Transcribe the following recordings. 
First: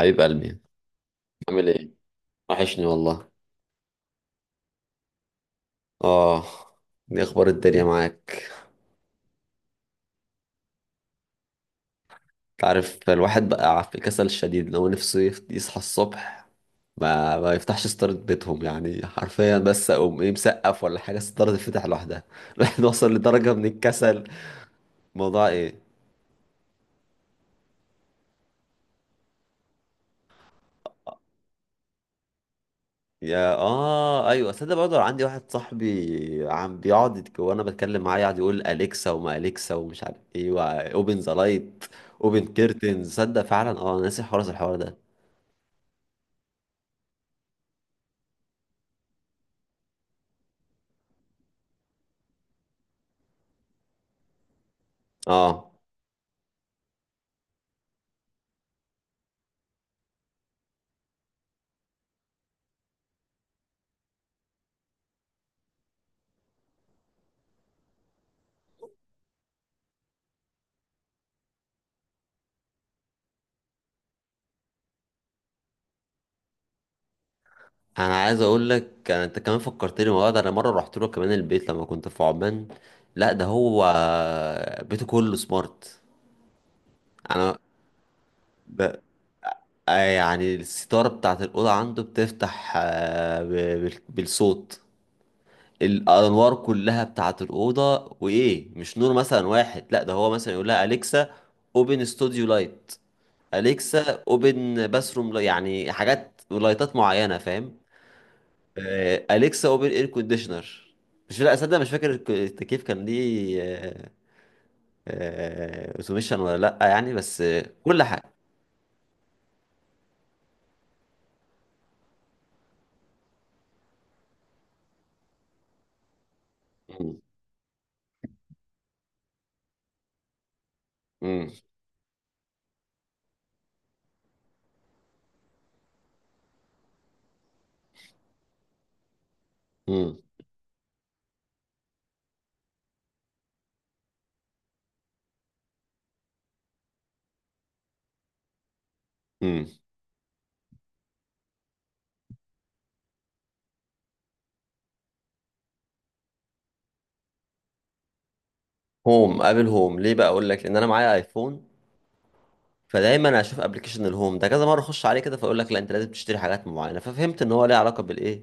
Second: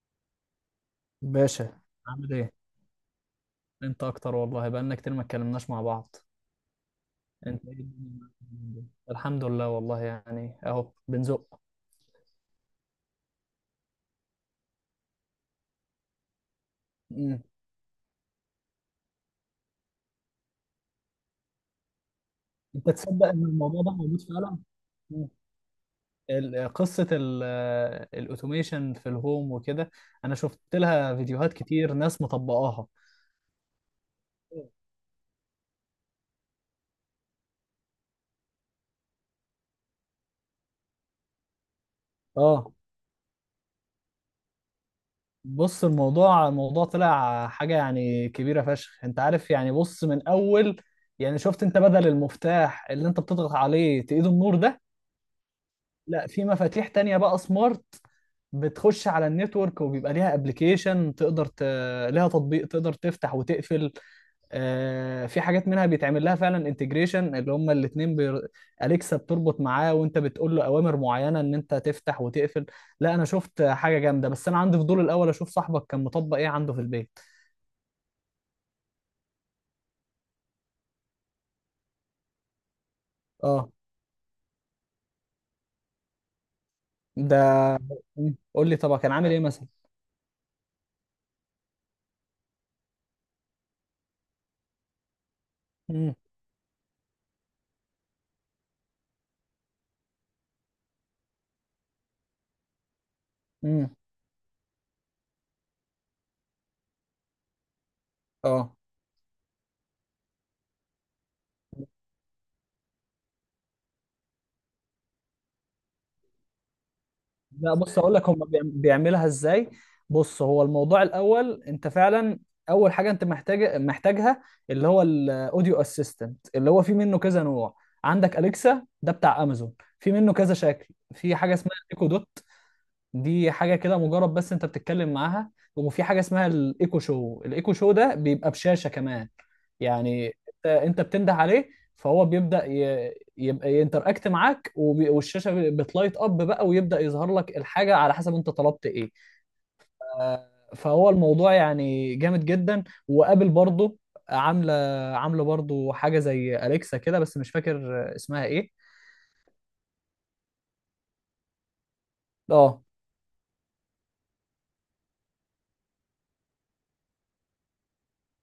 حبيب قلبي، عامل باشا. ايه؟ عامل ايه. وحشني والله. انت اكتر والله، بقالنا كتير ما اتكلمناش مع بعض. اه، دي اخبار انت ايه الدنيا الدنيا معاك معاك؟ اليومين دول؟ الحمد لله والله، يعني اهو بنزق. تعرف الواحد بقى في كسل شديد، لو نفسه يصحى الصبح ما, مم. ما يفتحش ستارة بيتهم، يعني حرفيا، بس اقوم ايه مسقف ولا حاجة الستارة تتفتح لوحدها الواحد انت وصل تصدق ان لدرجة من الموضوع ده موجود الكسل. فعلا. مم. موضوع ايه؟ قصة الاوتوميشن في الهوم وكده. انا شفت لها فيديوهات كتير ناس مطبقاها. يا اه ايوه، صدق، برضه عندي واحد صاحبي عم بيقعد وانا بتكلم معاه يقعد يقول اليكسا وما اليكسا ومش عارف ايه. اوبن ذا لايت، اوبن اه. كيرتنز. صدق فعلا، اه، أنا ناسي الحوار ده. بص، الموضوع طلع حاجة يعني كبيرة فشخ، انت عارف يعني. بص، من اول يعني، شفت انت بدل المفتاح اللي انت بتضغط عليه تقيد النور ده؟ اه، لا، في مفاتيح تانية بقى سمارت، بتخش على النتورك وبيبقى ليها ابلكيشن ليها تطبيق تقدر تفتح وتقفل. في حاجات منها بيتعمل لها فعلا انتجريشن، اللي هما الاتنين اليكسا بتربط معاه، وانت بتقول له اوامر معينة ان انت تفتح وتقفل. لا انا شفت حاجة جامدة، بس انا عندي فضول الاول اشوف صاحبك كان مطبق ايه عنده في البيت. انا عايز اقول لك، انت كمان فكرتني والله. ده انا مره رحت له كمان البيت لما كنت في عمان. لا، ده اه. هو بيته كله سمارت. ده. انا قول لي ب... طبعا كان عامل ايه مثلا. يعني الستاره بتاعت الاوضه عنده بتفتح، بالصوت امم. الانوار كلها بتاعت الاوضه، وايه مش نور مثلا واحد، لا ده هو مثلا يقول لها اليكسا اوبن ستوديو لايت، امم. اليكسا اوبن باثروم، يعني حاجات ولايتات معينه، فاهم؟ اه. اليكسا اوبن اير كونديشنر. مش لا اصدق، مش فاكر التكييف كان ليه، اوتوميشن ولا لا يعني، بس لا بص كل اقول لك حاجه. هم بيعملها ازاي. بص، هو الموضوع الاول انت فعلا، اول حاجه انت محتاجها، اللي هو الاوديو اسيستنت، اللي هو في منه مم. كذا نوع. عندك اليكسا ده بتاع امازون، في منه كذا شكل، في مم. حاجه اسمها ايكو دوت، دي حاجه كده مجرد بس انت بتتكلم معاها، وفي حاجه اسمها الايكو شو، الايكو شو ده بيبقى بشاشه كمان مم. يعني. انت بتنده عليه، فهو يبقى ينتراكت معاك، وب... والشاشه بتلايت اب بقى، ويبدا يظهر لك الحاجه على حسب انت طلبت ايه. مم. آه، فهو الموضوع يعني جامد جدا، وقابل برضه، عامله، عامله برضه حاجه زي اليكسا كده، بس مش فاكر اسمها ايه. هوم، ابل هوم. ليه بقى اقول لك؟ لان انا معايا ايفون، اه. فدايما اشوف ابلكيشن الهوم ده كذا مره، اخش عليه كده، فاقول لك لا انت لازم تشتري حاجات معينه، ففهمت ان هو ليه علاقه بالايه،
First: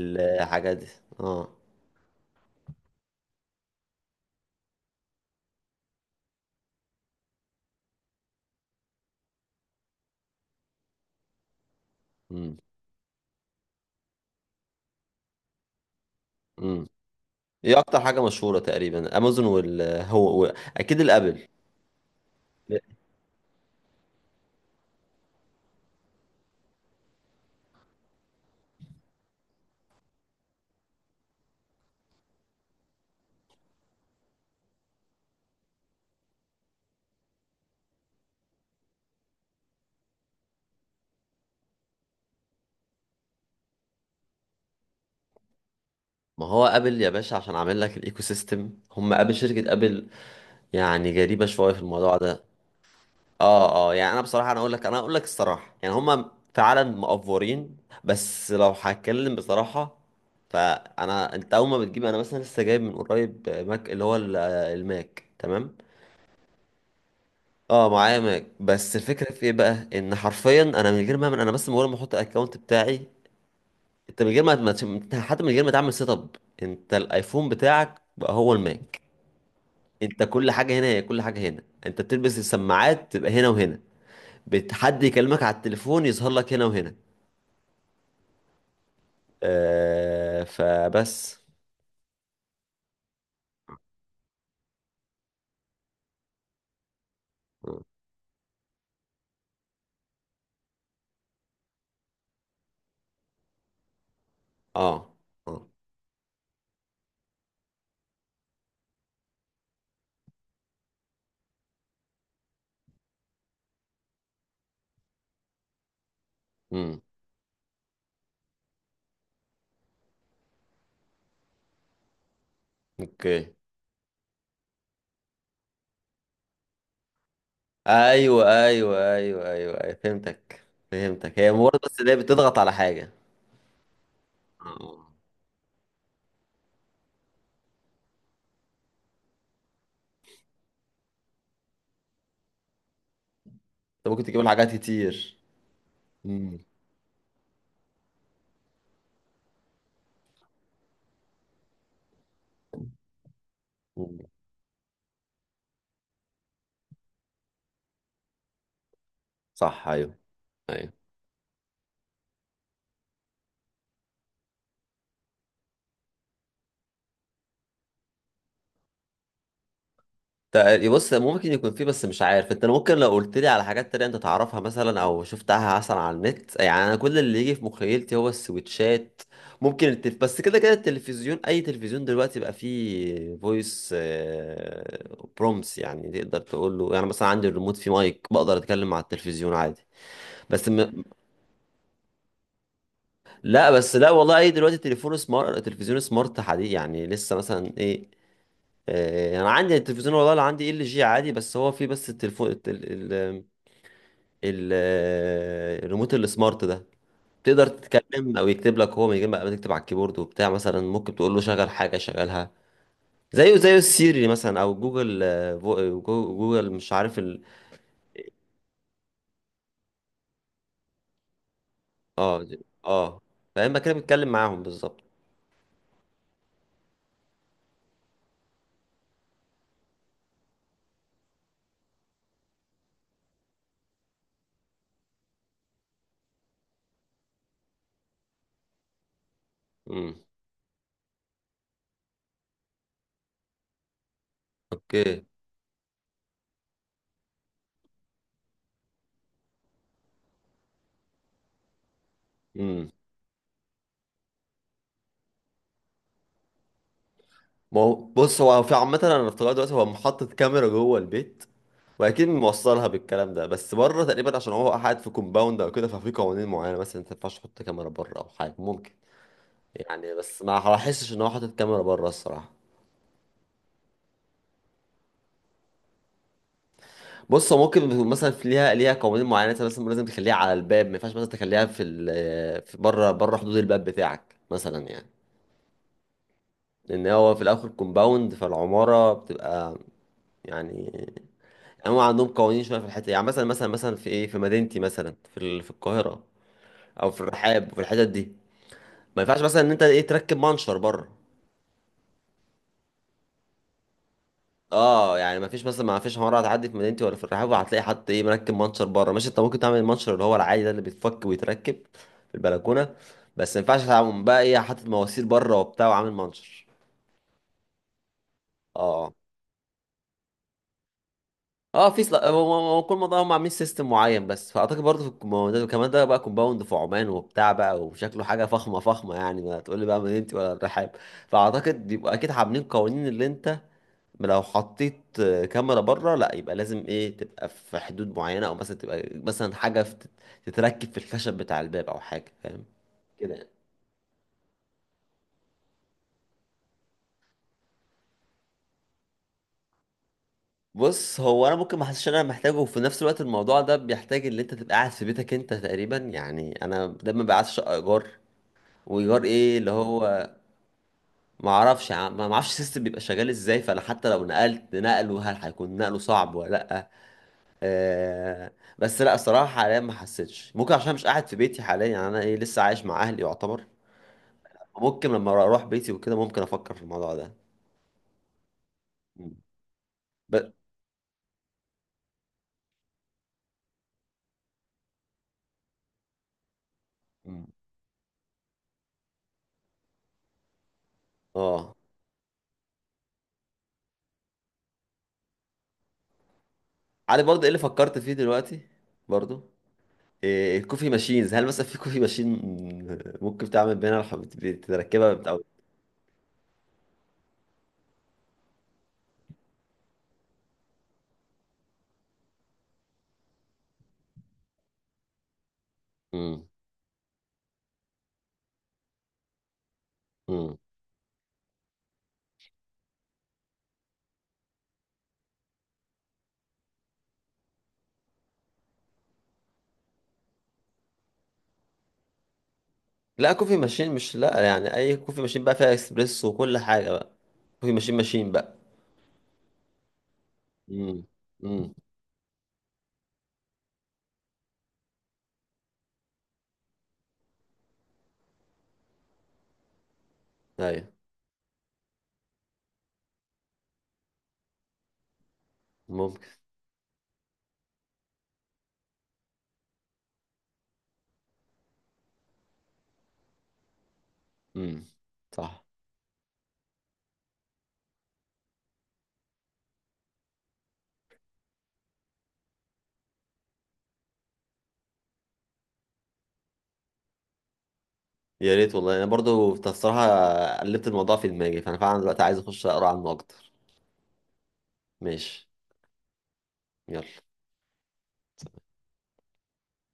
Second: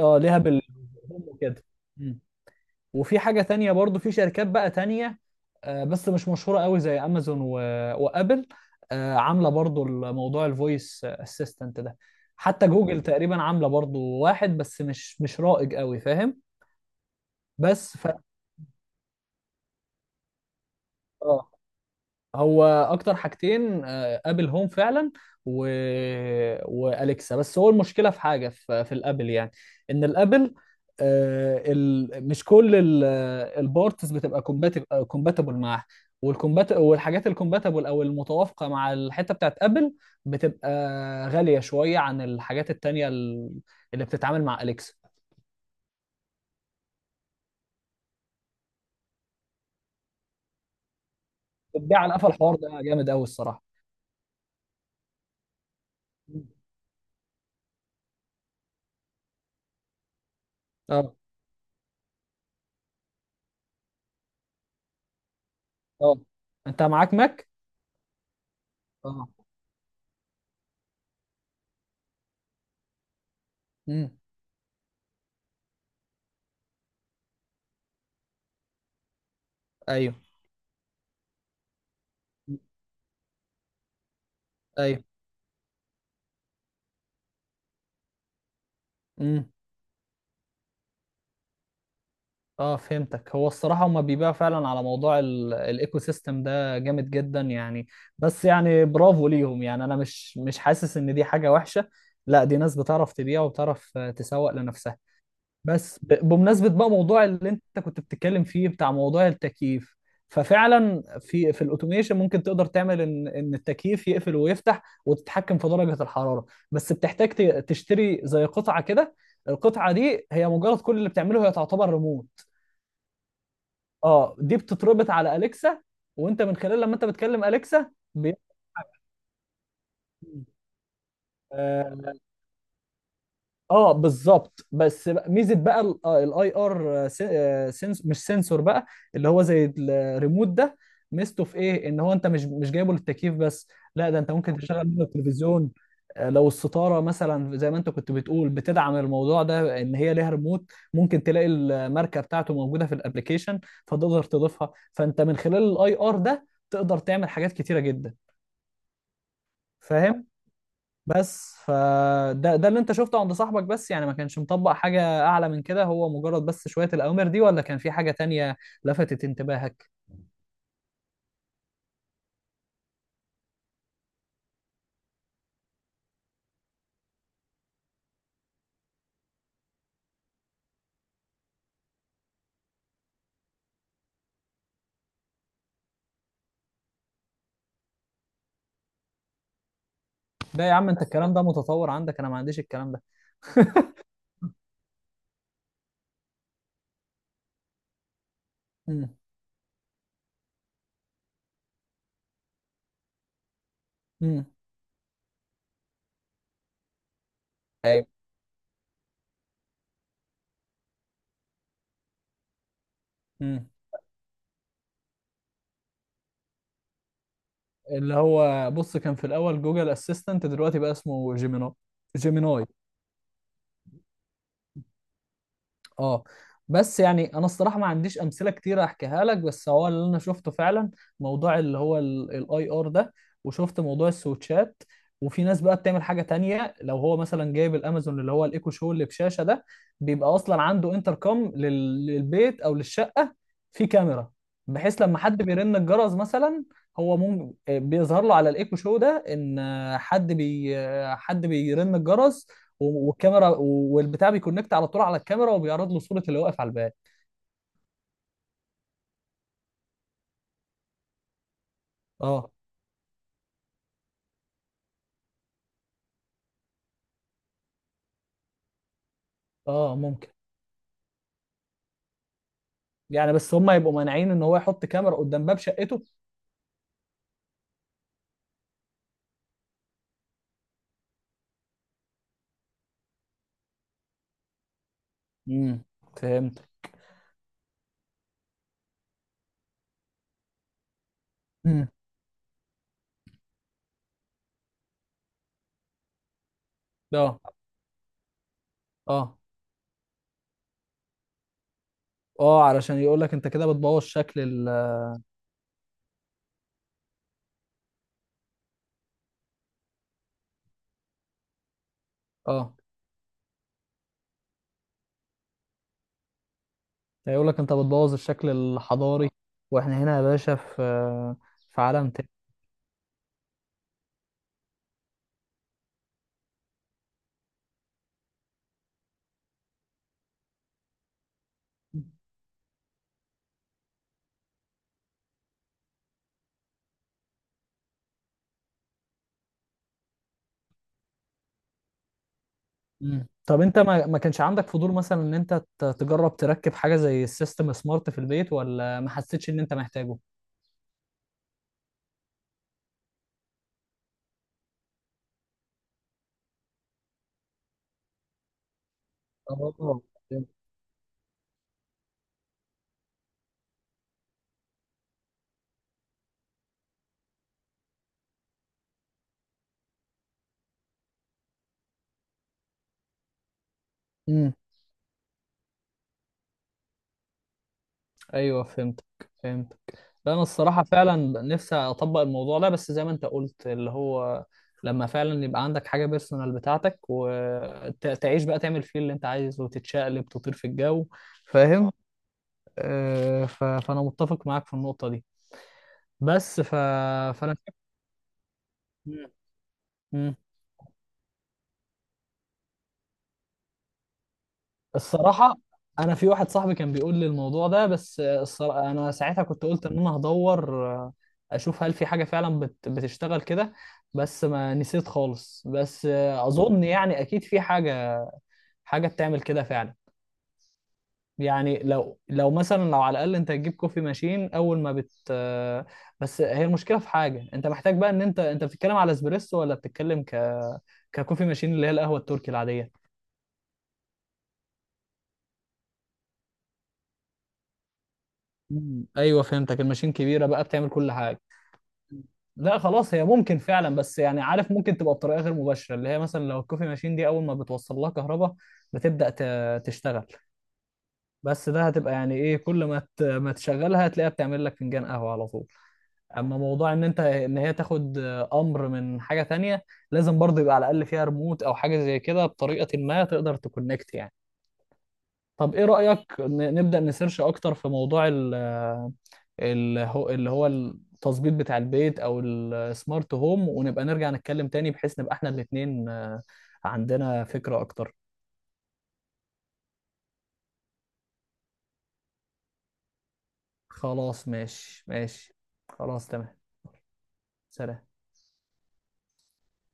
اه ليها دي. بالهوم اه. وكده. وفي حاجة تانية برضو، في شركات بقى تانية، بس مش مشهورة قوي زي أمازون وأبل، عاملة برضو الموضوع الفويس اسيستنت ده. مم. حتى جوجل تقريبا عاملة برضو واحد، بس مش رائج قوي، فاهم؟ مم. ايه بس اكتر ف حاجه مشهوره؟ تقريبا امازون والهو، اكيد الابل. اه، هو اكتر حاجتين ابل هوم فعلا و واليكسا بس هو المشكله في حاجه في الابل يعني، ان الابل مش كل البارتس بتبقى كومباتبل معاها. والكومبات والحاجات الكومباتبل او المتوافقه مع الحته بتاعت ابل بتبقى غاليه شويه عن الحاجات التانيه اللي بتتعامل مع اليكسا. ما هو ابل يا باشا، عشان عامل لك الايكو سيستم، هم ابل شركه ابل، يعني جريبه شويه في بتبيع على الموضوع قفا، ده. الحوار ده جامد قوي الصراحه. اه، اه، يعني انا بصراحه، انا اقول لك الصراحه، يعني هم فعلا مقفورين، بس لو هتكلم بصراحه. اه. فانا انت اول ما بتجيب، انا مثلا لسه جايب من قريب ماك، اللي هو الماك، تمام؟ اه، انت معاك ماك؟ اه معايا ماك، بس اه. الفكره في ايه بقى؟ ان حرفيا انا من غير ما اعمل، انا بس مجرد ما احط الاكونت بتاعي، امم. انت من غير ما حتى من غير ما تعمل سيت اب، انت الايفون بتاعك بقى هو الماك. ايوه، انت كل حاجه هنا، هي كل حاجه هنا، انت بتلبس السماعات تبقى هنا وهنا، ايوه. حد يكلمك على التليفون يظهر لك هنا وهنا. امم. فبس. اه فهمتك. هو الصراحه هما بيبيعوا فعلا على موضوع الايكو سيستم ده جامد جدا يعني. بس يعني برافو ليهم، يعني انا مش حاسس ان دي حاجه وحشه، لا دي ناس بتعرف تبيع وبتعرف تسوق لنفسها. اه، اه، بس بمناسبة بقى موضوع اللي انت كنت بتتكلم فيه بتاع موضوع التكييف، ففعلا في الاوتوميشن ممكن تقدر تعمل ان التكييف يقفل ويفتح، وتتحكم في درجة الحرارة. بس امم، تشتري زي قطعة كده، القطعة دي هي مجرد كل اللي بتعمله هي تعتبر ريموت. اوكي، اه، دي بتتربط على اليكسا، وانت من خلال لما انت بتكلم اليكسا ايوه ايوه ايوه ايوه ايوه، فهمتك فهمتك، هي مجرد بس ان هي آه، بتضغط على حاجه. اه بالظبط. اه، بس بقى، ميزه بقى الاي ار، سنس، مش سنسور بقى، اللي هو زي الريموت ده، ميزته في ايه؟ ان هو انت مش جايبه للتكييف بس، انت لا ده ممكن انت تجيب لها ممكن حاجات تشغل منه كتير. التلفزيون. لو امم، الستاره مثلا زي ما انت كنت بتقول بتدعم الموضوع ده، ان هي ليها ريموت، ممكن تلاقي الماركه بتاعته موجوده في الابليكيشن، فتقدر تضيفها، فانت من خلال الاي ار ده تقدر تعمل حاجات كتيره جدا، صح، ايوه، فاهم؟ ايوه. بس فده ده اللي انت شفته عند صاحبك؟ بس يعني ما كانش مطبق حاجة اعلى من كده؟ هو مجرد بس شوية الاوامر دي، ولا كان في حاجة تانية لفتت انتباهك؟ بص، ممكن يكون فيه، بس مش عارف، انت ممكن لو قلت لي على حاجات تانية انت تعرفها مثلا، او شفتها مثلا على النت. يعني انا كل اللي يجي في مخيلتي هو السويتشات. ممكن بس كده كده التلفزيون، اي تلفزيون دلوقتي بقى فيه فويس برومس، يعني تقدر تقول له يعني، مثلا عندي الريموت فيه مايك، بقدر اتكلم مع التلفزيون عادي. ده بس يا عم انت م... الكلام ده متطور عندك، انا ما عنديش الكلام ده. لا بس لا والله، اي دلوقتي تليفون سمارت، تلفزيون سمارت حديث، يعني لسه مثلا ايه. امم. آه، انا عندي التلفزيون والله اللي عندي LG عادي، بس هو فيه بس التليفون امم. ال- الريموت السمارت ده، تقدر أيوة. تتكلم او يكتب لك، هو من غير ما تكتب على الكيبورد وبتاع، مثلا ممكن تقول له شغل حاجه شغلها، زيه امم. زي السيري مثلا، او جوجل آه، فو- جو- جوجل، مش عارف ال. اللي هو بص، كان في الاول جوجل اسيستنت، دلوقتي بقى اسمه جيميناي، اه، جيميناي. اه، فاما كده بتتكلم معاهم بالظبط. اه. بس يعني انا الصراحه ما عنديش امثله كتير احكيها لك، بس هو اللي انا شفته فعلا موضوع اللي هو الاي ار ده، وشفت موضوع السويتشات. وفي ناس بقى بتعمل حاجه تانية، لو هو مثلا جايب الامازون اللي هو الايكو شو اللي بشاشه ده، امم، بيبقى اصلا عنده انتركم للبيت او للشقه، في كاميرا، بحيث لما اوكي، حد بيرن الجرس مثلا، هو ممكن بيظهر له على الايكو شو ده ان حد بي حد بيرن الجرس، امم. و والكاميرا والبتاع بيكونكت على طول على الكاميرا، وبيعرض له صورة اللي واقف على الباب. ما هو بص، هو في عامه انا افتكرت دلوقتي، هو محطة كاميرا جوه البيت، واكيد اه. موصلها بالكلام ده، بس بره تقريبا، عشان هو قاعد في كومباوند او كده، ففي قوانين معينه مثلا، ما ينفعش تحط كاميرا بره، او حاجه ممكن. اه يعني ممكن. بس ما هحسش ان هو حاطط كاميرا بره الصراحه. يعني بس هم يبقوا مانعين ان هو يحط كاميرا قدام باب شقته؟ بص هو ممكن يكون مثلا في ليها قوانين معينه، مثلا لازم لازم تخليها على الباب، ما ينفعش مثلا تخليها في في بره، بره حدود الباب بتاعك مثلا، يعني امم. فهمت. لان هو في الاخر كومباوند، فالعماره بتبقى يعني، امم. هم عندهم قوانين شويه في الحته دي. يعني مثلا في ايه؟ في مدينتي مثلا، في في القاهره، او في اه. الرحاب وفي الحتت دي، ما اه. ينفعش مثلا ان انت ايه تركب منشر بره. اه، علشان يقول لك انت كده بتبوظ شكل ال... اه، يعني ما فيش حوار هتعدي في مدينتي ولا في الرحاب هتلاقي حد ايه مركب منشر بره. ماشي، انت ممكن تعمل المنشر اللي هو العادي ده اللي بيتفك ويتركب في اه، البلكونه، بس ما ينفعش تعمل بقى ايه حاطط مواسير بره وبتاع وعامل منشر. هيقول لك انت بتبوظ الشكل اه، الحضاري. واحنا هنا يا باشا في، في اه، عالم تاني. هو كل منطقه هم عاملين سيستم معين، بس فاعتقد برضه في الكومباوندات، وكمان ده بقى كومباوند في عمان وبتاع بقى، وشكله حاجه فخمه فخمه، يعني ما تقول لي بقى مدينتي ولا الرحاب. فاعتقد بيبقى اكيد عاملين قوانين، اللي انت لو حطيت كاميرا بره، لا يبقى لازم ايه تبقى في حدود معينة، او مثلا تبقى مثلا حاجة تتركب في الخشب بتاع الباب، او حاجة، فاهم كده يعني؟ طب انت ما كانش عندك فضول مثلا ان انت تجرب تركب حاجة زي السيستم سمارت في البيت، ولا ما حسيتش ان انت محتاجه؟ بص هو انا ممكن ما حسش ان انا محتاجه، وفي نفس الوقت الموضوع ده بيحتاج ان انت تبقى قاعد في بيتك انت تقريبا، يعني انا دايما بقى قاعد في شقه ايجار. وايجار ايه اللي اه. هو، ما اعرفش، ما اعرفش السيستم بيبقى شغال ازاي، فانا حتى لو نقلت نقله، هل هيكون نقله صعب ولا لا؟ آه، بس لا، الصراحة حاليا ما حسيتش، ممكن عشان مش قاعد في بيتي حاليا، يعني انا ايه، لسه عايش مع اهلي يعتبر. امم. ممكن لما اروح بيتي وكده ممكن افكر في الموضوع ده. ايوه فهمتك، مم. فهمتك. لا انا ب... الصراحه فعلا نفسي اطبق الموضوع ده، بس زي ما انت قلت اللي هو، لما فعلا يبقى عندك حاجه بيرسونال بتاعتك، مم. وتعيش بقى تعمل فيه اللي انت عايزه، وتتشقلب تطير في الجو، اه. فاهم؟ فانا متفق معاك في النقطه دي. بس ف... عارف برضه ايه فانا اللي شايف، فكرت فيه دلوقتي برضه؟ مم. إيه الكوفي ماشينز؟ هل مثلا في كوفي ماشين ممكن تعمل بينا تركبها، او. الصراحة أنا في واحد صاحبي كان بيقول لي الموضوع ده، بس الصراحة أنا ساعتها كنت قلت إن أنا هدور أشوف هل في حاجة فعلا بتشتغل كده، بس ما نسيت خالص. بس مم. أظن يعني أكيد في حاجة، حاجة بتعمل كده فعلا. مم. يعني لو مثلا لو على الأقل أنت تجيب كوفي ماشين، أول ما بت آه، بس هي المشكلة في حاجة أنت محتاج بقى، إن أنت بتتكلم على اسبريسو، ولا بتتكلم ككوفي ماشين اللي هي القهوة التركي العادية. لا، كوفي ماشين، مش لا يعني اي كوفي ماشين بقى فيها اكسبريس وكل حاجة بقى، كوفي ماشين بقى. أيوه فهمتك، الماشين كبيرة بقى بتعمل مم. كل حاجة. مم. لا خلاص، هي ممكن فعلا، بس يعني عارف ممكن تبقى بطريقه غير مباشره، اللي هي مثلا لو الكوفي ماشين دي اول ما بتوصل لها كهرباء تشتغل. ايوه، بس ده هتبقى يعني ايه، كل ما ما تشغلها هتلاقيها بتعمل لك فنجان قهوه على طول. ممكن. اما موضوع ان ان هي تاخد امر من حاجه تانية، لازم برضه يبقى على الاقل فيها ريموت او حاجه زي كده بطريقه ما، تقدر تكونكت يعني. مم. صح. طب ايه رايك نبدا نسيرش اكتر في موضوع اللي هو التظبيط بتاع البيت او السمارت هوم، ونبقى نرجع نتكلم تاني بحيث نبقى احنا الاتنين عندنا فكرة اكتر؟ يا ريت والله، انا برضو الصراحه قلبت الموضوع في دماغي، فانا فعلا دلوقتي عايز اخش اقرا عنه اكتر. خلاص، ماشي ماشي. ماشي. خلاص، تمام. يلا. سلام.